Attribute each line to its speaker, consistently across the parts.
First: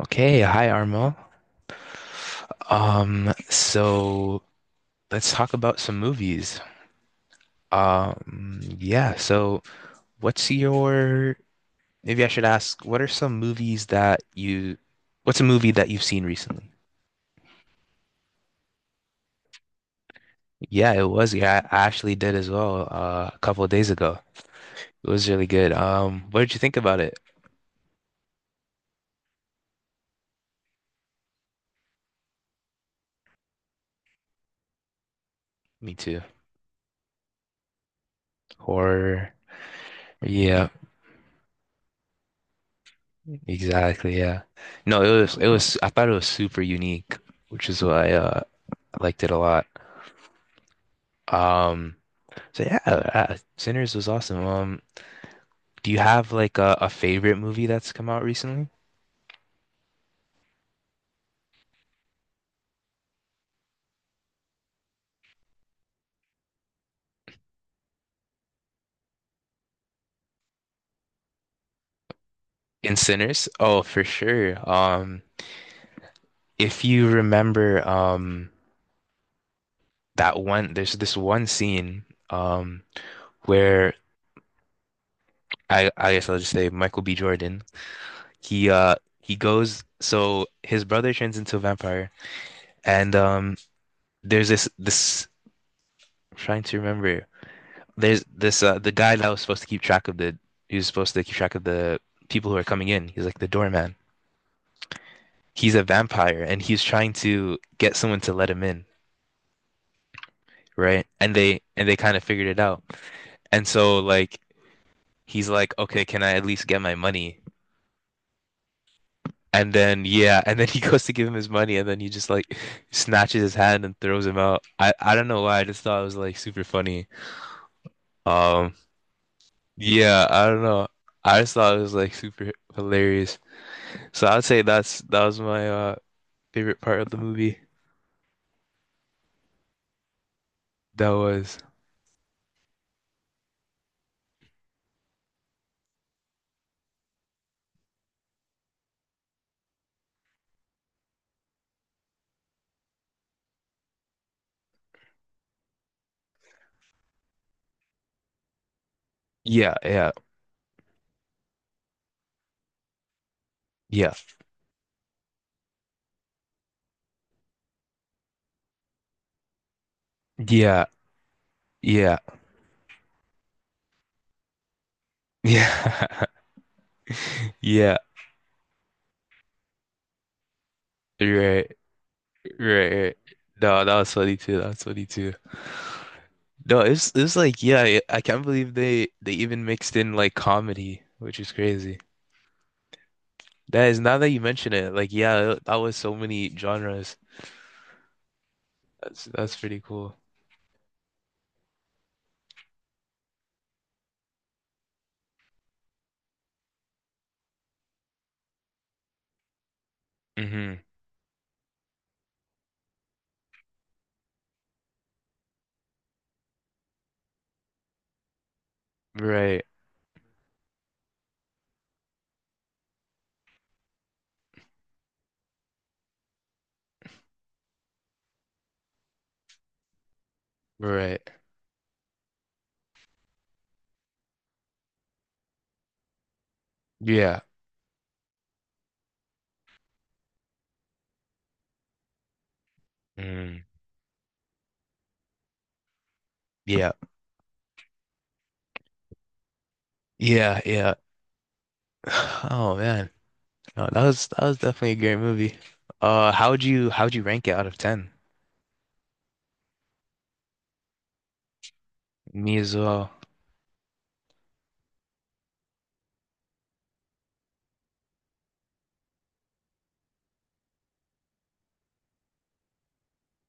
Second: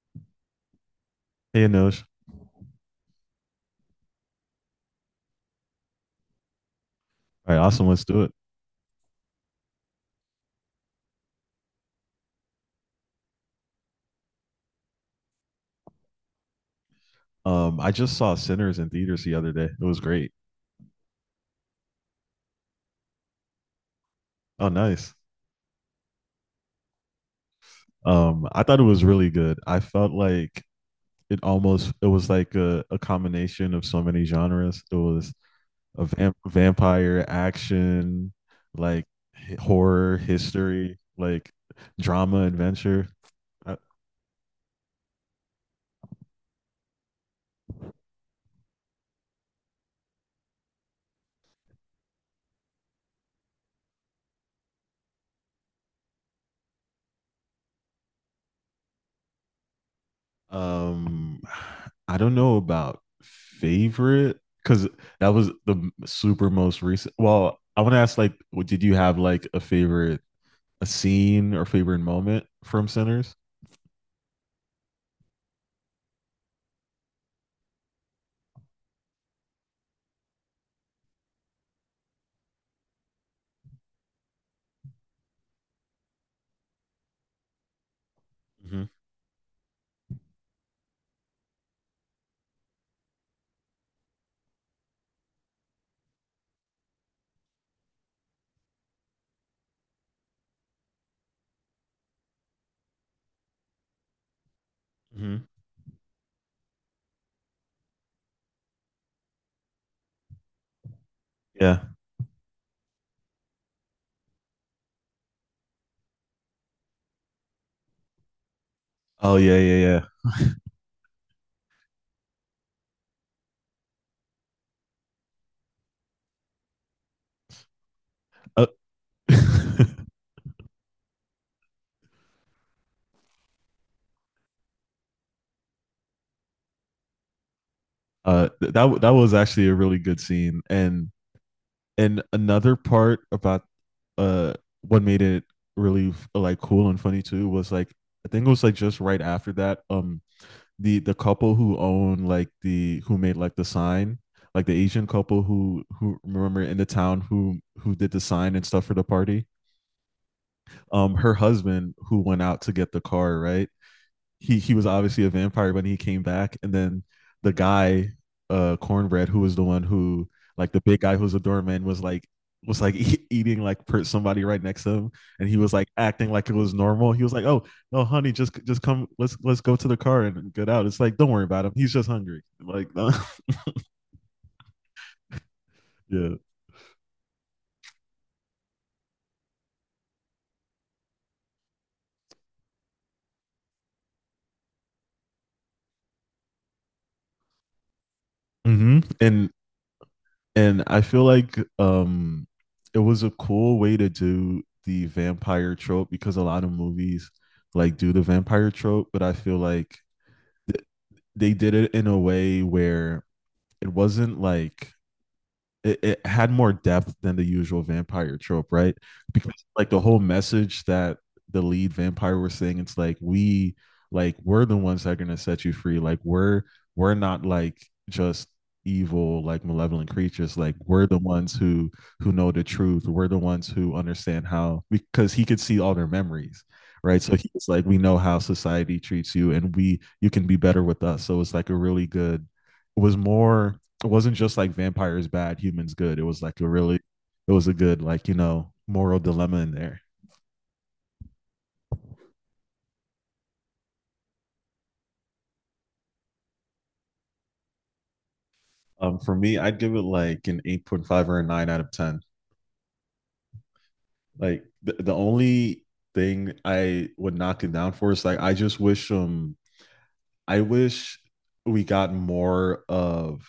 Speaker 1: Okay, hi Armo.
Speaker 2: Hey, Anosh.
Speaker 1: So let's talk about some movies.
Speaker 2: All right, awesome. Let's do it.
Speaker 1: Yeah, so what's your, maybe I should ask, what's a movie that you've seen recently?
Speaker 2: I just saw Sinners in theaters the other day. It was great.
Speaker 1: Yeah, it was. Yeah, I actually did as well, a couple of days ago.
Speaker 2: Oh,
Speaker 1: It
Speaker 2: nice.
Speaker 1: was really good. What did you think about it?
Speaker 2: I thought it was really good. I felt like it was like a combination of so many genres. It was
Speaker 1: Me
Speaker 2: a
Speaker 1: too.
Speaker 2: vampire action, like
Speaker 1: Horror.
Speaker 2: horror,
Speaker 1: Yeah,
Speaker 2: history, like drama, adventure.
Speaker 1: exactly. Yeah. No, it was, I thought it was super unique, which is why, I liked it a lot. Um, So yeah, Sinners was awesome. Do you have like a favorite movie that's come out recently?
Speaker 2: Um, I don't know about favorite because that was the super most recent. Well, I want to ask, like, did you have like a scene or favorite moment from
Speaker 1: In
Speaker 2: Sinners?
Speaker 1: Sinners? Oh, for sure. If you remember, there's this one scene, um, where I guess I'll just say Michael B. Jordan. He,
Speaker 2: Mm-hmm.
Speaker 1: uh, he goes, so his brother turns into a vampire, and there's this, I'm trying to remember. There's this the guy that was supposed to keep track of the he was supposed to keep track of the people who are coming in. He's like the doorman.
Speaker 2: Mm-hmm.
Speaker 1: He's a vampire and he's trying to get someone to let him in, right? And they
Speaker 2: Yeah.
Speaker 1: and they kind of figured it out. And so like he's like, "Okay, can I at least get my money?"
Speaker 2: Oh yeah,
Speaker 1: And
Speaker 2: yeah, yeah.
Speaker 1: then yeah, and then he goes to give him his money and then he just like snatches his hand and throws him out. I don't know why, I just thought it was like super funny.
Speaker 2: Uh,
Speaker 1: Um yeah, I don't know. I just thought it was like super hilarious. So I'd say that was my favorite part of the movie.
Speaker 2: that was actually a really good scene,
Speaker 1: That
Speaker 2: and
Speaker 1: was
Speaker 2: another part about uh what made it really like cool and funny too was like I think it was like just right after that, the couple who own, like, the who made like the sign, like the Asian couple who remember in the town who did the sign and stuff for the party.
Speaker 1: yeah, yeah,
Speaker 2: Her husband who went out to get the car, right?
Speaker 1: yeah,
Speaker 2: He was obviously a vampire when he came back, and then the guy, Cornbread, who was the one who, like, the
Speaker 1: yeah,
Speaker 2: big guy who was a doorman, was
Speaker 1: yeah,
Speaker 2: like, eating like somebody right next to him, and he was like
Speaker 1: yeah,
Speaker 2: acting like it was normal. He was like, "Oh
Speaker 1: yeah.
Speaker 2: no, honey, just come, let's go to the car and get out." It's like, don't worry about
Speaker 1: Right,
Speaker 2: him. He's just hungry.
Speaker 1: right,
Speaker 2: Like,
Speaker 1: right. No, that was funny too. That was funny too.
Speaker 2: yeah.
Speaker 1: No, it's yeah, I can't believe they even mixed in like comedy, which is crazy. That is now that you mention it, like yeah, that was so many genres.
Speaker 2: Mm-hmm. And
Speaker 1: That's pretty cool.
Speaker 2: and I feel like it was a cool way to do the vampire trope because a lot of movies like do the vampire trope, but I feel like
Speaker 1: hmm
Speaker 2: th- they did it in a way where it wasn't like it had more depth than the usual vampire trope, right? Because,
Speaker 1: Right,
Speaker 2: like, the whole message that the lead vampire was saying, it's like we, like, we're the ones that are gonna set you free. Like we're not like just evil, like malevolent creatures, like we're the
Speaker 1: right.
Speaker 2: ones who know the truth. We're the ones who understand how, because he could see all their memories, right? So
Speaker 1: Yeah.
Speaker 2: he's like, we know how society treats you and we, you can be better with us. So it's like a really good, it was
Speaker 1: Mm.
Speaker 2: more, it wasn't just like vampires bad, humans good. It was like a
Speaker 1: Yeah.
Speaker 2: really, it was a good, like, moral dilemma in there.
Speaker 1: Yeah. Yeah. Oh man, no, that was definitely a great movie. How would you rank it out of ten?
Speaker 2: For me, I'd give it like an 8.5 or a nine out of ten.
Speaker 1: Me as well.
Speaker 2: Like the only thing I would knock it down for is like I just wish, I wish we got more of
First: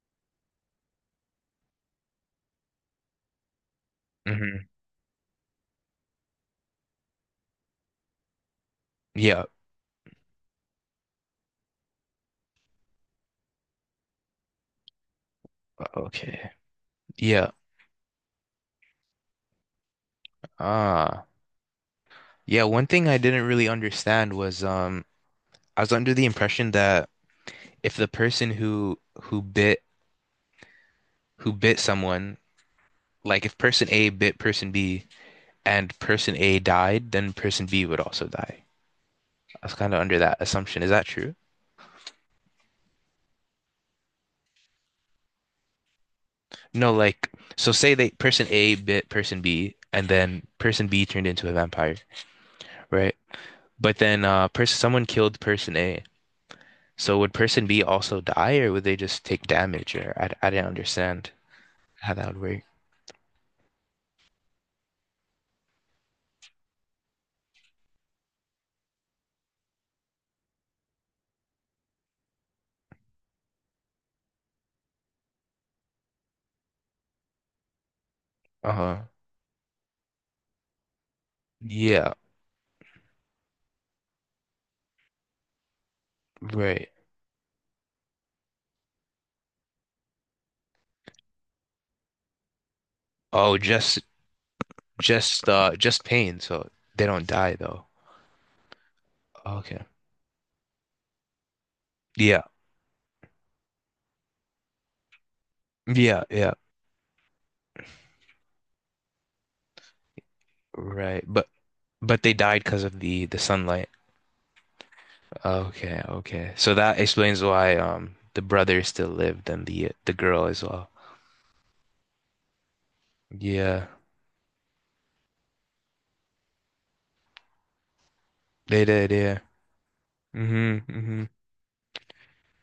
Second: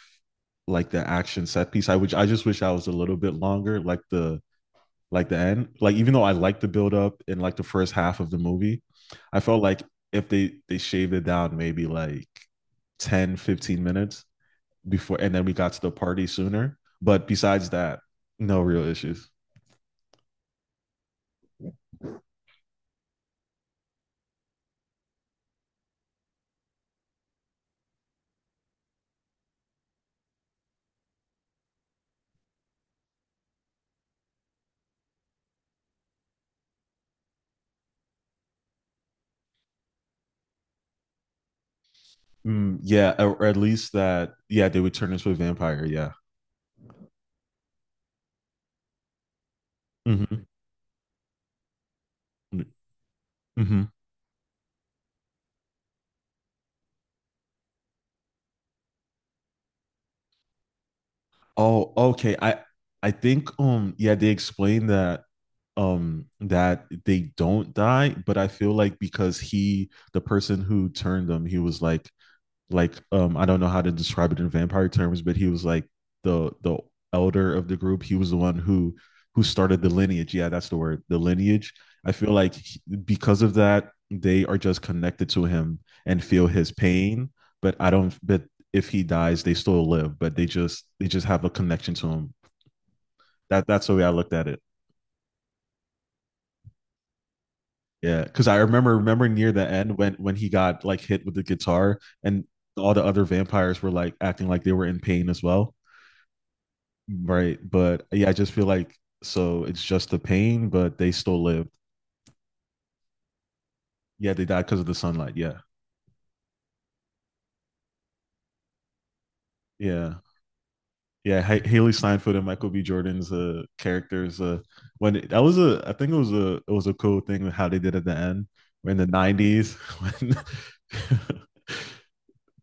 Speaker 2: like the action set piece. I just wish I was a little bit longer, like the
Speaker 1: hmm
Speaker 2: like the end. Like, even though I liked the build up in like the first half of the movie, I
Speaker 1: Yeah.
Speaker 2: felt like if they shaved it down maybe like 10, 15 minutes before and then we got to the party
Speaker 1: Okay.
Speaker 2: sooner. But
Speaker 1: Yeah.
Speaker 2: besides that, no real issues.
Speaker 1: Ah. Yeah. One thing I didn't really understand was I was under the impression that if the person who bit someone, like if person A bit person B and person A died, then person B would also die. I was kind of under that assumption. Is that true?
Speaker 2: Mm, yeah, or at least that, yeah, they would turn into a vampire, yeah.
Speaker 1: No, like so say they person A bit person B and then
Speaker 2: Mhm.
Speaker 1: person B turned into a vampire, right?
Speaker 2: Mhm.
Speaker 1: But then person someone killed person A. So would person B also die or would they just take damage or I didn't understand
Speaker 2: Oh,
Speaker 1: how that
Speaker 2: okay.
Speaker 1: would
Speaker 2: I
Speaker 1: work.
Speaker 2: I think, yeah, they explained that, that they don't die, but I feel like because he the person who turned them, he was like, I don't know how to describe it in vampire terms, but he was like the elder of the group. He was the one who
Speaker 1: Uh-huh.
Speaker 2: who started the lineage. Yeah, that's the word, the lineage. I
Speaker 1: Yeah,
Speaker 2: feel like because of that, they are just connected to him and feel his
Speaker 1: right.
Speaker 2: pain. But I don't. But if he dies, they still live. But they just have a connection to him.
Speaker 1: Oh,
Speaker 2: That's the way I looked at it.
Speaker 1: just pain, so they don't die though.
Speaker 2: Yeah, because I remember near the
Speaker 1: Okay.
Speaker 2: end when he got like hit with the guitar
Speaker 1: Yeah.
Speaker 2: and all the other vampires were like acting like they were in pain as well.
Speaker 1: Yeah, yeah.
Speaker 2: Right. But yeah, I just feel like, so it's just the pain, but they
Speaker 1: Right.
Speaker 2: still lived.
Speaker 1: But they died because of the sunlight.
Speaker 2: Yeah, they died because of the sunlight. Yeah.
Speaker 1: Okay, okay. So that explains why the brother still lived and the
Speaker 2: Yeah.
Speaker 1: girl as well.
Speaker 2: Yeah. Haley Steinfeld and Michael B. Jordan's,
Speaker 1: Yeah,
Speaker 2: characters. When it, that was a, I think, it was a cool thing with how they did at the end.
Speaker 1: they
Speaker 2: We're in the
Speaker 1: did, yeah.
Speaker 2: '90s.
Speaker 1: Hmm, hmm.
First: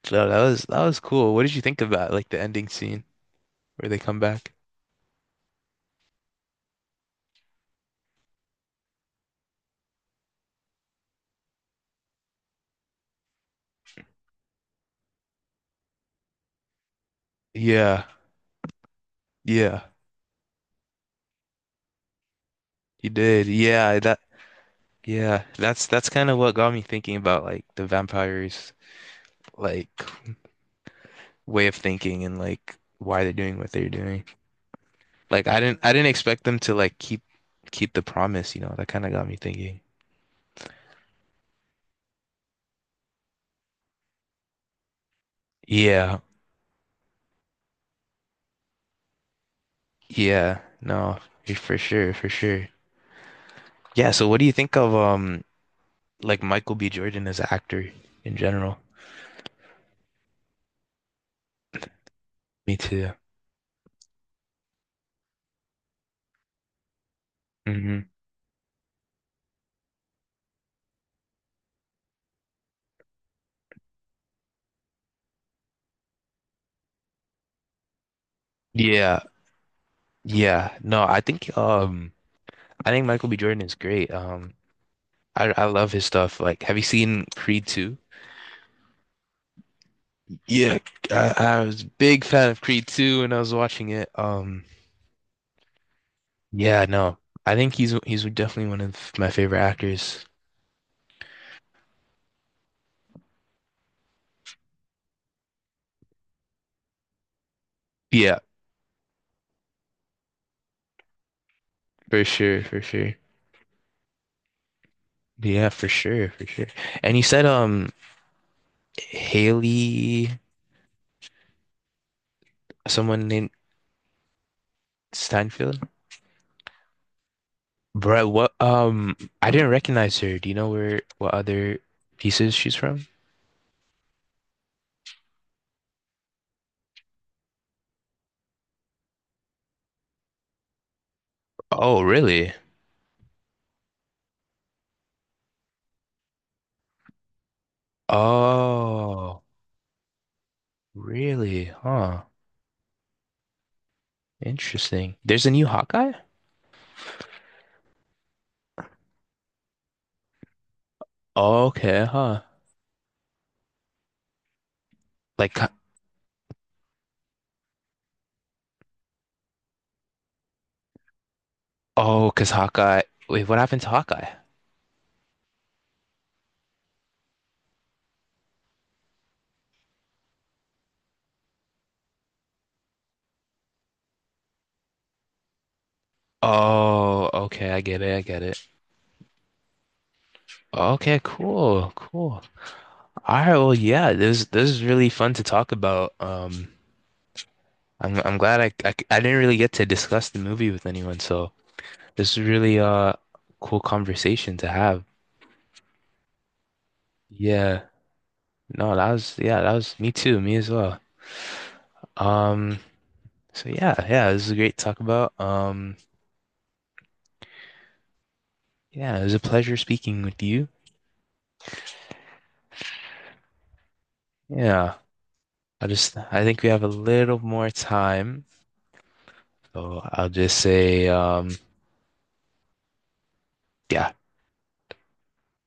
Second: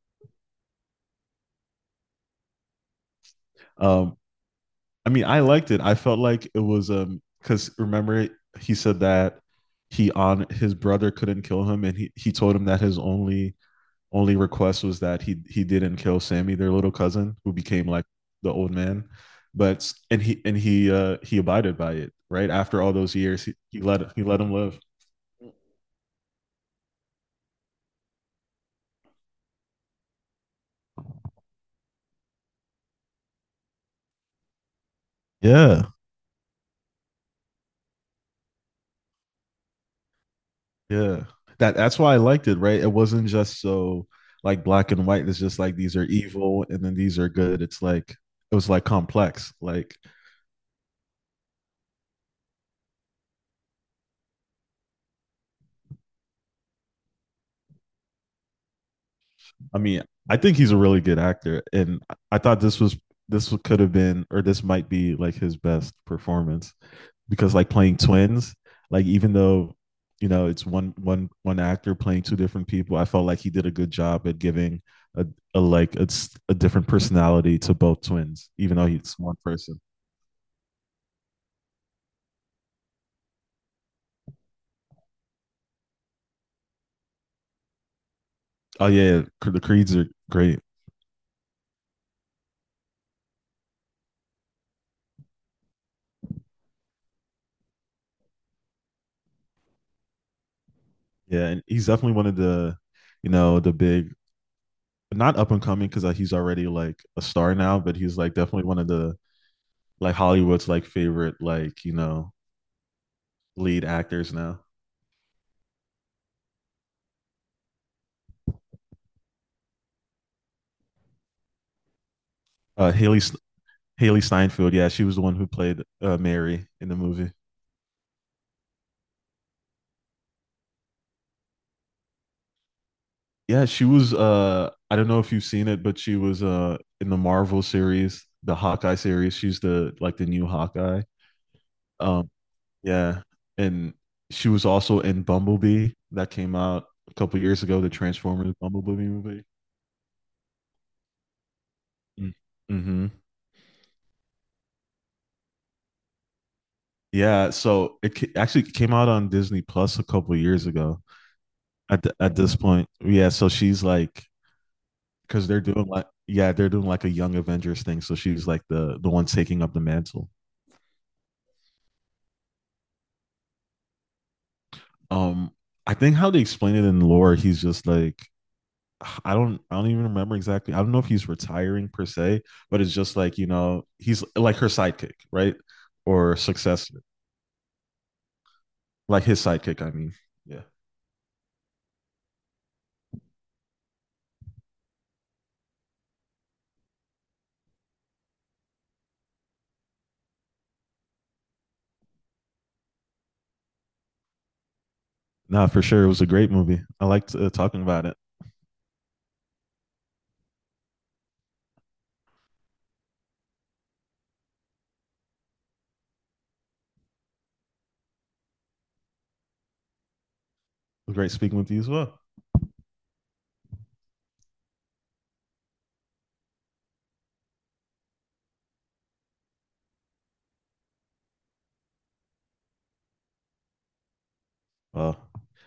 Speaker 1: So that was cool. What did you think about like the ending scene where they
Speaker 2: um,
Speaker 1: come back?
Speaker 2: I mean, I liked it. I felt like it was, because, remember, he said that he on his brother couldn't kill him, and he told him that his only request was that he didn't kill Sammy, their little cousin, who became
Speaker 1: Yeah,
Speaker 2: like the old man.
Speaker 1: yeah.
Speaker 2: But and he abided by it, right? After all
Speaker 1: You
Speaker 2: those years,
Speaker 1: did.
Speaker 2: he, he
Speaker 1: Yeah,
Speaker 2: let
Speaker 1: that
Speaker 2: he let him live.
Speaker 1: yeah, that's kind of what got me thinking about like the vampires, like way of thinking and like why they're doing what they're doing. Like
Speaker 2: Yeah.
Speaker 1: I didn't expect them to like keep the promise, you know. That kind of got me thinking.
Speaker 2: Yeah. That's why I liked it, right? It wasn't just so, like, black and white. It's just like, these are
Speaker 1: Yeah.
Speaker 2: evil and then these are good. It's like it was like complex. Like,
Speaker 1: Yeah, no, for sure, for sure. Yeah, so what do you think of like Michael B. Jordan as an actor in general?
Speaker 2: I mean, I think he's a really good actor and I thought
Speaker 1: Me too.
Speaker 2: this could have been, or this might be like his best performance, because like playing
Speaker 1: Hmm.
Speaker 2: twins, like even though, it's one actor playing two different people, I felt like he did a good job at giving a, a like a, a different personality to both twins, even though he's
Speaker 1: Yeah,
Speaker 2: one person.
Speaker 1: yeah. No, I think Michael B. Jordan is great. I love his stuff. Like, have you seen Creed 2?
Speaker 2: Oh yeah, the Creeds are great.
Speaker 1: Yeah, I was a big fan of Creed 2 when I was watching it. Yeah, no. I think he's definitely one of my favorite actors.
Speaker 2: Yeah, and he's definitely one of the you know the big, not up and coming because he's already like a star now, but he's like
Speaker 1: Yeah,
Speaker 2: definitely one of the, like, Hollywood's like favorite, like,
Speaker 1: for sure, for sure.
Speaker 2: lead actors now.
Speaker 1: Yeah, for sure, for sure. And you said Haley,
Speaker 2: Uh, Haley
Speaker 1: someone named
Speaker 2: Haley Steinfeld. Yeah, she was the one who
Speaker 1: Steinfeld.
Speaker 2: played, Mary in the movie.
Speaker 1: Bruh, what I didn't recognize her. Do you know where what other pieces she's from?
Speaker 2: Yeah, she was. I don't know if you've seen it, but she was, in the Marvel series, the Hawkeye series. She's the new Hawkeye.
Speaker 1: Oh,
Speaker 2: Um,
Speaker 1: really?
Speaker 2: yeah, and she was also in Bumblebee that came out a couple years ago, the Transformers Bumblebee
Speaker 1: Oh,
Speaker 2: movie.
Speaker 1: really? Huh.
Speaker 2: Mm. Mm-hmm.
Speaker 1: Interesting. There's a new Hawkeye?
Speaker 2: Yeah, so it actually came out on Disney Plus a couple years ago. At
Speaker 1: Okay,
Speaker 2: the, at
Speaker 1: huh.
Speaker 2: this point, yeah. So she's like, because
Speaker 1: Like
Speaker 2: they're doing like, yeah, they're doing like a Young Avengers thing, so she's like the one taking up the mantle.
Speaker 1: oh, 'cause Hawkeye. Wait, what happened to Hawkeye?
Speaker 2: um I think how they explain it in lore, he's just like, I don't, even remember exactly. I don't know if he's retiring per se, but it's just like, he's like her sidekick, right? Or successor,
Speaker 1: Oh, okay, I get it, I get it.
Speaker 2: like his sidekick, I mean. Yeah,
Speaker 1: Okay, cool, cool. All right, well, yeah, this is really fun to talk about. I'm glad I didn't really get to discuss the movie with anyone, so this is really cool conversation to have.
Speaker 2: nah, for sure, it was a great movie. I liked,
Speaker 1: Yeah.
Speaker 2: talking about it. It
Speaker 1: No, that was yeah, that was me too, me as well. Um, so yeah, yeah, this is great to talk about. Yeah, it was a pleasure speaking with you.
Speaker 2: was great speaking with you as well.
Speaker 1: Yeah. I think we have a little more time, so I'll just say yeah,
Speaker 2: Well,